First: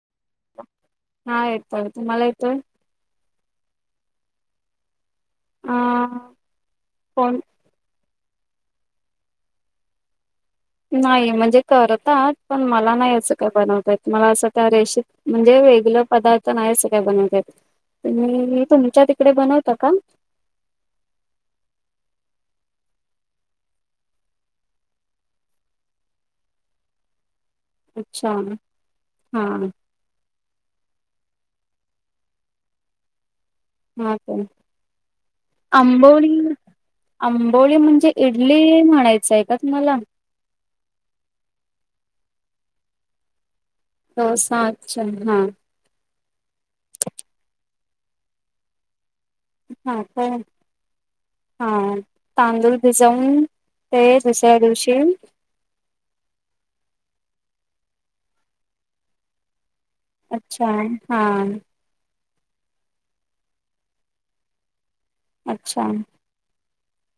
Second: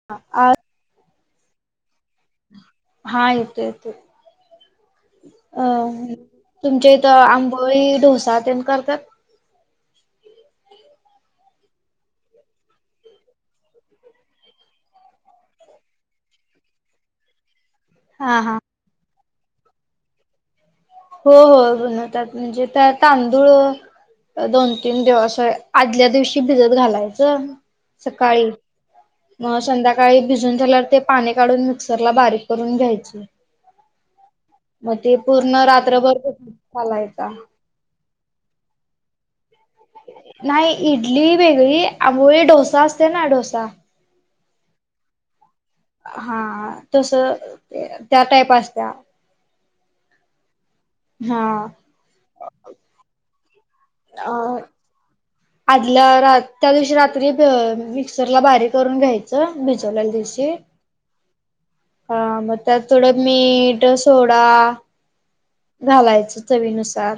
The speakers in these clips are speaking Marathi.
[inaudible] हा येतोय, तुम्हाला येतोय? हा येतोय येतोय अ तुमच्या इथ कोण आम पोळी डोसा तेण करतात. नाही म्हणजे करतात पण मला नाही असं काय बनवता येत मला असं त्या रेशेत म्हणजे वेगल पदार्थ नाही अस काय बनवता येत. हा हा. तुम्ही तुमच्या तिकडे बनवता का? हो हो बनवतात म्हणजे त्या तांदूळ दोन तीन दिवस आदल्या दिवशी भिजत घालायचं. अच्छा सकाळी हा मग संध्याक काळी भिजून झाल्यावर ते पाणी काढून मिक्सरला बारीक करून घ्यायचं. हा काय. मग ते पूर्ण रात्रभर [unintelligible] घालायचा. हे म्हणजे इडली म्हणायचंय का तुम्हाला? नाही इडली वेगळी. आंबोळी डोसा असते ना डोसा डोसा अच्छा हा. हा तस त्या टाईप असत्या. हा काय हा तांदूळ भिजवून ते दुसऱ्या अ दिवशी आदल्या रा त्या दिवशी रात्री भ मिक्सरला बारीक करून घ्यायच. च भिजवलेल्या दिवशी. अच्छा हा हा मग त्यात थोडं मीठ, सोडा अच्छा घालायचं चवीनुसार.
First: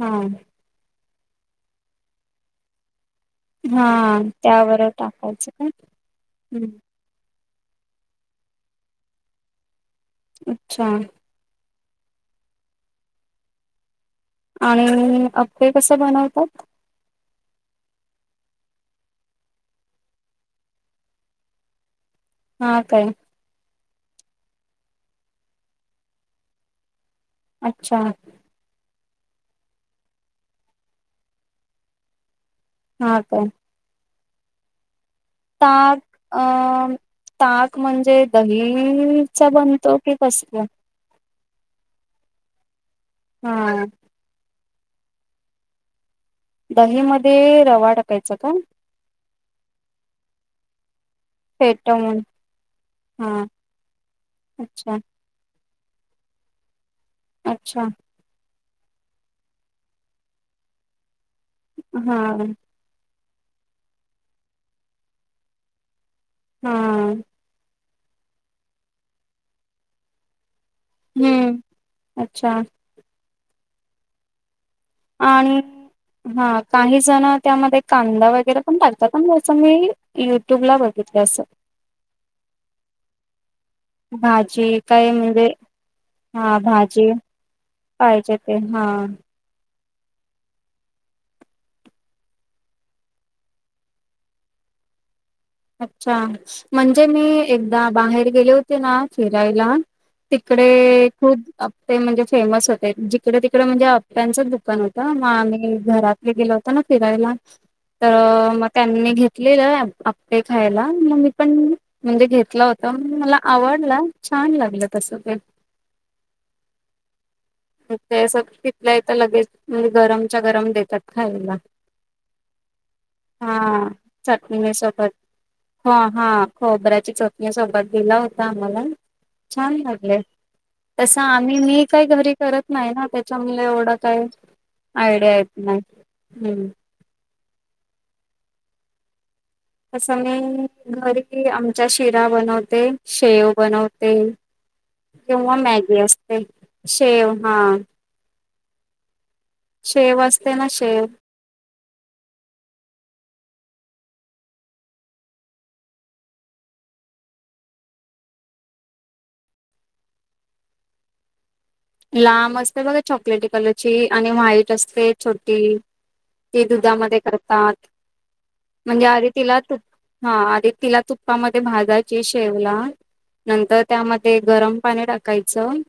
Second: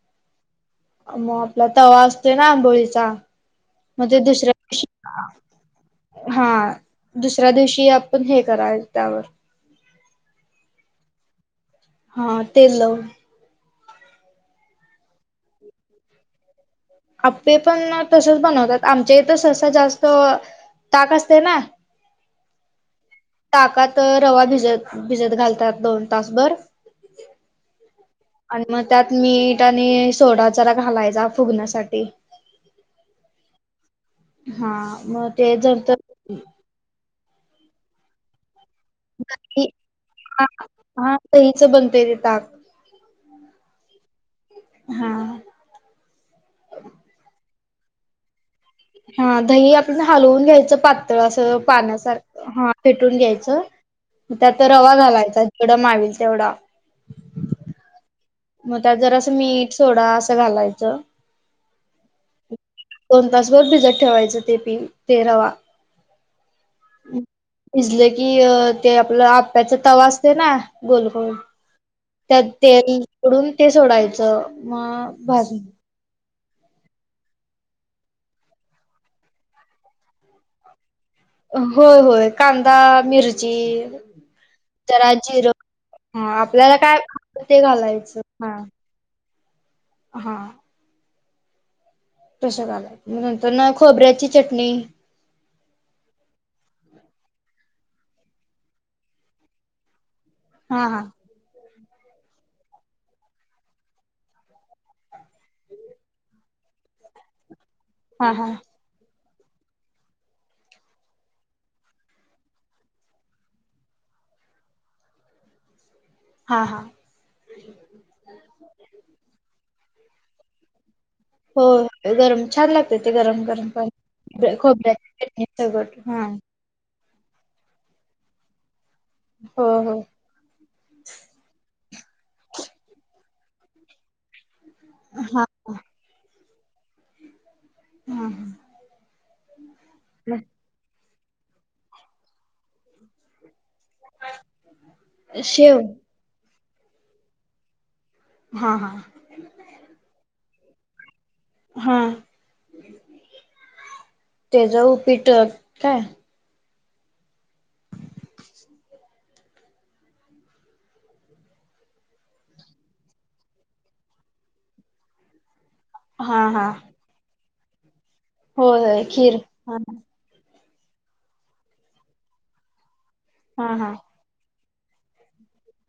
हां. म आपला तवा असतोय ना आंबोळीचा हा म ते दुसऱ्या दिवशी त्यावर टाकायचं का हा. हम्म दुसऱ्या दिवशी आपण हे करायच त्यावर. अच्छा. हा तेल लावून. आणि आप्पे कसे बनवतात? आप्पे पण तसचं बनवतात. आमच्या इथं सहसा जास्त ताक असते ना? हा काय. ताकात रवा भिजत, भिजत घालतात दोन तासभर. आच्छा. आणि मग त्यात मीठ आणि सोडा जरा घालायचा फुगण्यासाठी. हा काय. हा.. आ.. मत ताक अ.. ताक म्हणजे दही.. इ.. चा बनतो की कस हा काय? हा. दहीच बनतय ते ताक. आ.. आ.. हा. दहीमध्ये, रवा टाकायचा का? हा दही आपण हालवून घ्यायचं पात तळ आसं पाण्यासार फेटवून हा फेटून हा घ्यायचं. त्यात ते रवा अच्छा घालायचा. केवढा मावेल तेवढा. आच्छा. म त्यात जरासं मीठ, सोडा आसं घालायचं. हा. दोन तासभर झिजत ठेवायचं ते पी, ते रवा. हा.. आ.. इजले की अ ते आपलं आप्याचा तवा आसते ना गोलगोल. हम्म त्यात अच्छा तेल उडून ते सोडायचं म.. अ.. आणि हा. काही जणं त्यामध्ये कांदा वगैरे पण टाकतात. पण जसं मी युट्यूबला बग ते आसं. होय होय कांदा मिरची भाजी काय जरा म्हणजे जिरं हा आपल्याला काय भाजी, ते घालायचं पाहिजे ते हा हा. तशा घालाय, नंतर न खोबऱ्याची चटणी. आच्छा. म्हणजे मी एकदा, बाहेर गेले होते ना फिरायला तिकडे हा हा ए खूप आप ते म्हणजे फेमस होते. जिकडं तिकडं म्हणजे आप्प्यांचंच दुकान होत. म आम्ही घरात तिथे गेलो होतो ना फिरायला. तर हा हा अ.. म त्यांनी घेतलेलं आप्पे खायला. म मी पण म्हणजे घेतल होत, मला आवडल. छान लागलं तसं ते. हा हा. ते सक इथल्याइथं लगेच म्ह्णजे गरमच्या गरम देतात. खायला होय. गरम छान लागतय ते गरम गरम हा पाणी. चटणी खोबऱ्याच्या चटणीसगट हा खोबऱ्याच्या चोटणी सोबत दिला होता आम्हाला. हो छान हो लागले. तसं आम्ही मी काही घरी करत नाही ना त्याच्यामुळे एवढं काय आयडॅ्या येत नाही हम्. हम् हम्. तसं मी, घरी आमच्या शिरा बनवते. शेव बनवते किंव्हा शेव मॅगी असते. शेव हा हां हां. शेव असते ना शेव हा त्याज उपीट काय लांब असते बघा चॉकलेटी कलरची आणि व्हाईट असते छोटी हा ती हा दुधामध्ये करतात होय होय म्हणजे आदी खीर तिलात हा हा आधि तिला तुप्पामध्ये भाजाची शेवला हा नंतर हा त्यामध्ये ते गरम पाणी टाकायचं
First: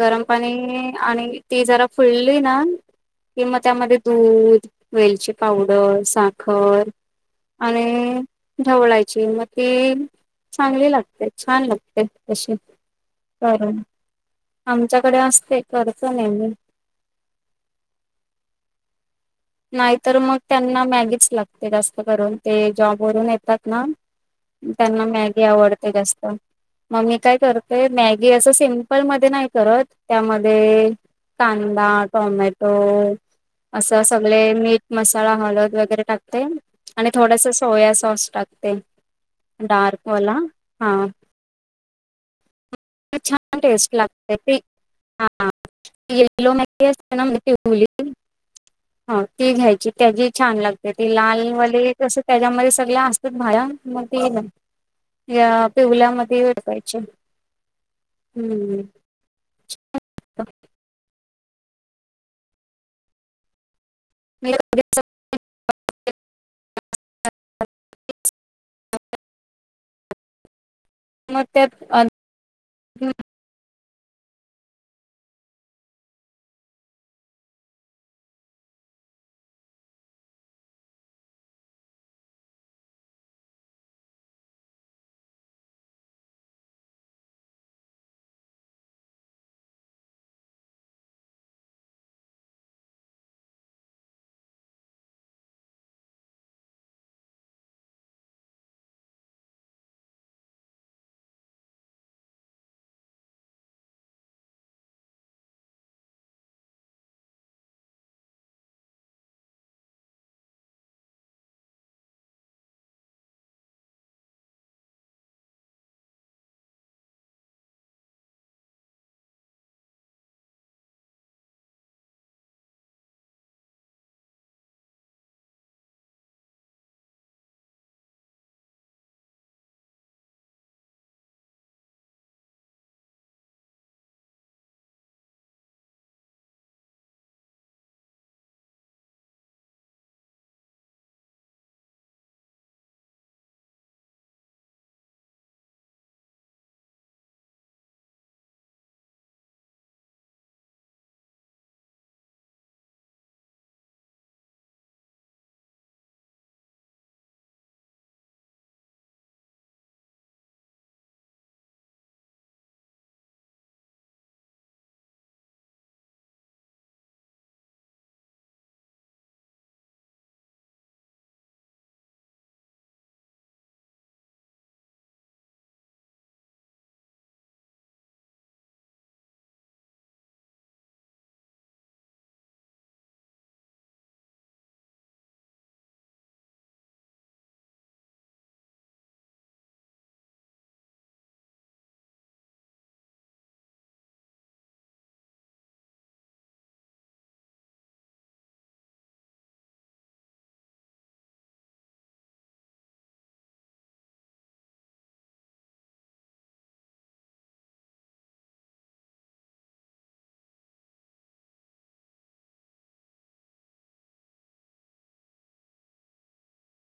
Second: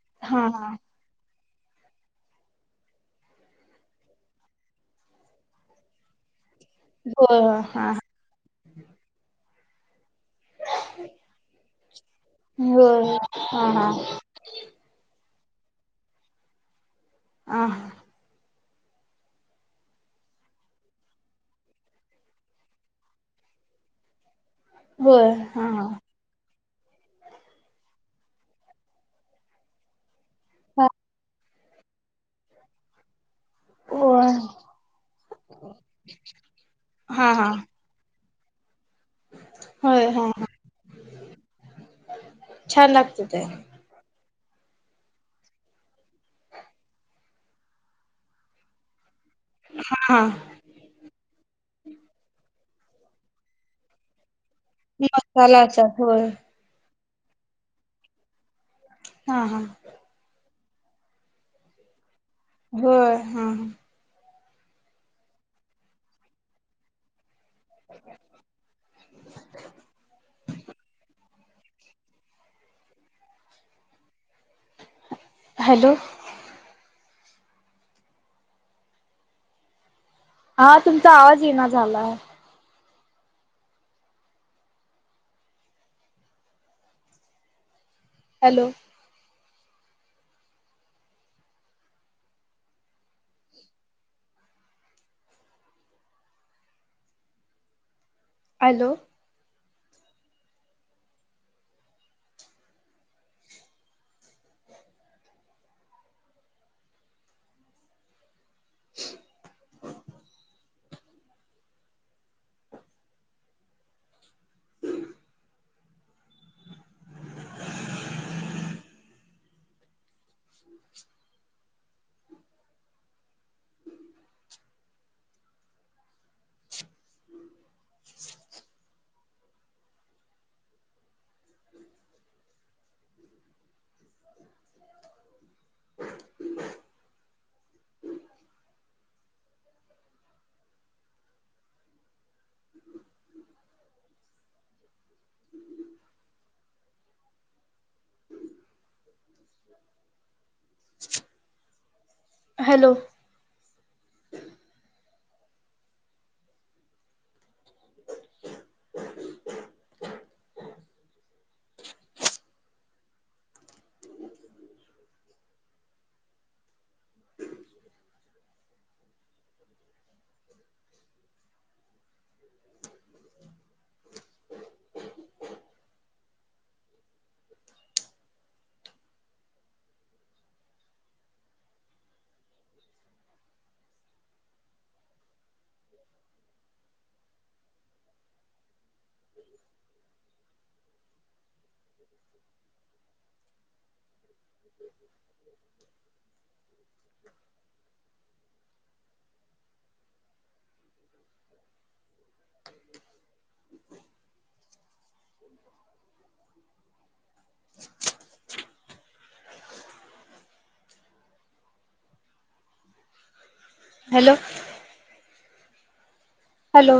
गरम हा हा पाणीईईई आणि ती जरा फुल्ली ना कि म त्यामध्ये दूध, वेलची पावडर, साखर होय आणि ढवळायची म ति चांगली लागते, छान लागते. तशी होय हा करून हा. आमच्याकडे असते, करतो नेहमी आह.. नाहीतर मग त्यांना मॅगीच लागते जास्त करून ते जॉबवरून येतात ना त्यांना होय मॅगी हा हा आवडते जास्त म मी काय करतेय मॅगी असं सिंपलमध्ये नाही करत हा हा त्यामध्ये कांदा, टोमॅटो असं होय सगळे मीठ, मसाला, हळद वगैरे टाकते आणि हा हा हा होय हा थोडस हा सोया सॉस टाकते. होय हा डार्कवाला हा छान म लागत ते छान टेस्ट लागते. [unintelligible] हा ती घ्यायची हा हा त्याजी छान लागते. ती लाल वाली कस त्याच्यामध्ये सगळ्या असतात भाज्या मग ती मसाला या असा होय पिवल्यामध्ये [unintelligible] हम्म. हा हा. होय हा. [unintelligible] [inaudible] [inaudible] मग त्याच अन हॅलो. हा तुमचा आवाज येना झालाय. Hello. Hello. [inaudible] Hello. [inaudible] [inaudible] [unintelligible] Hello. Hello.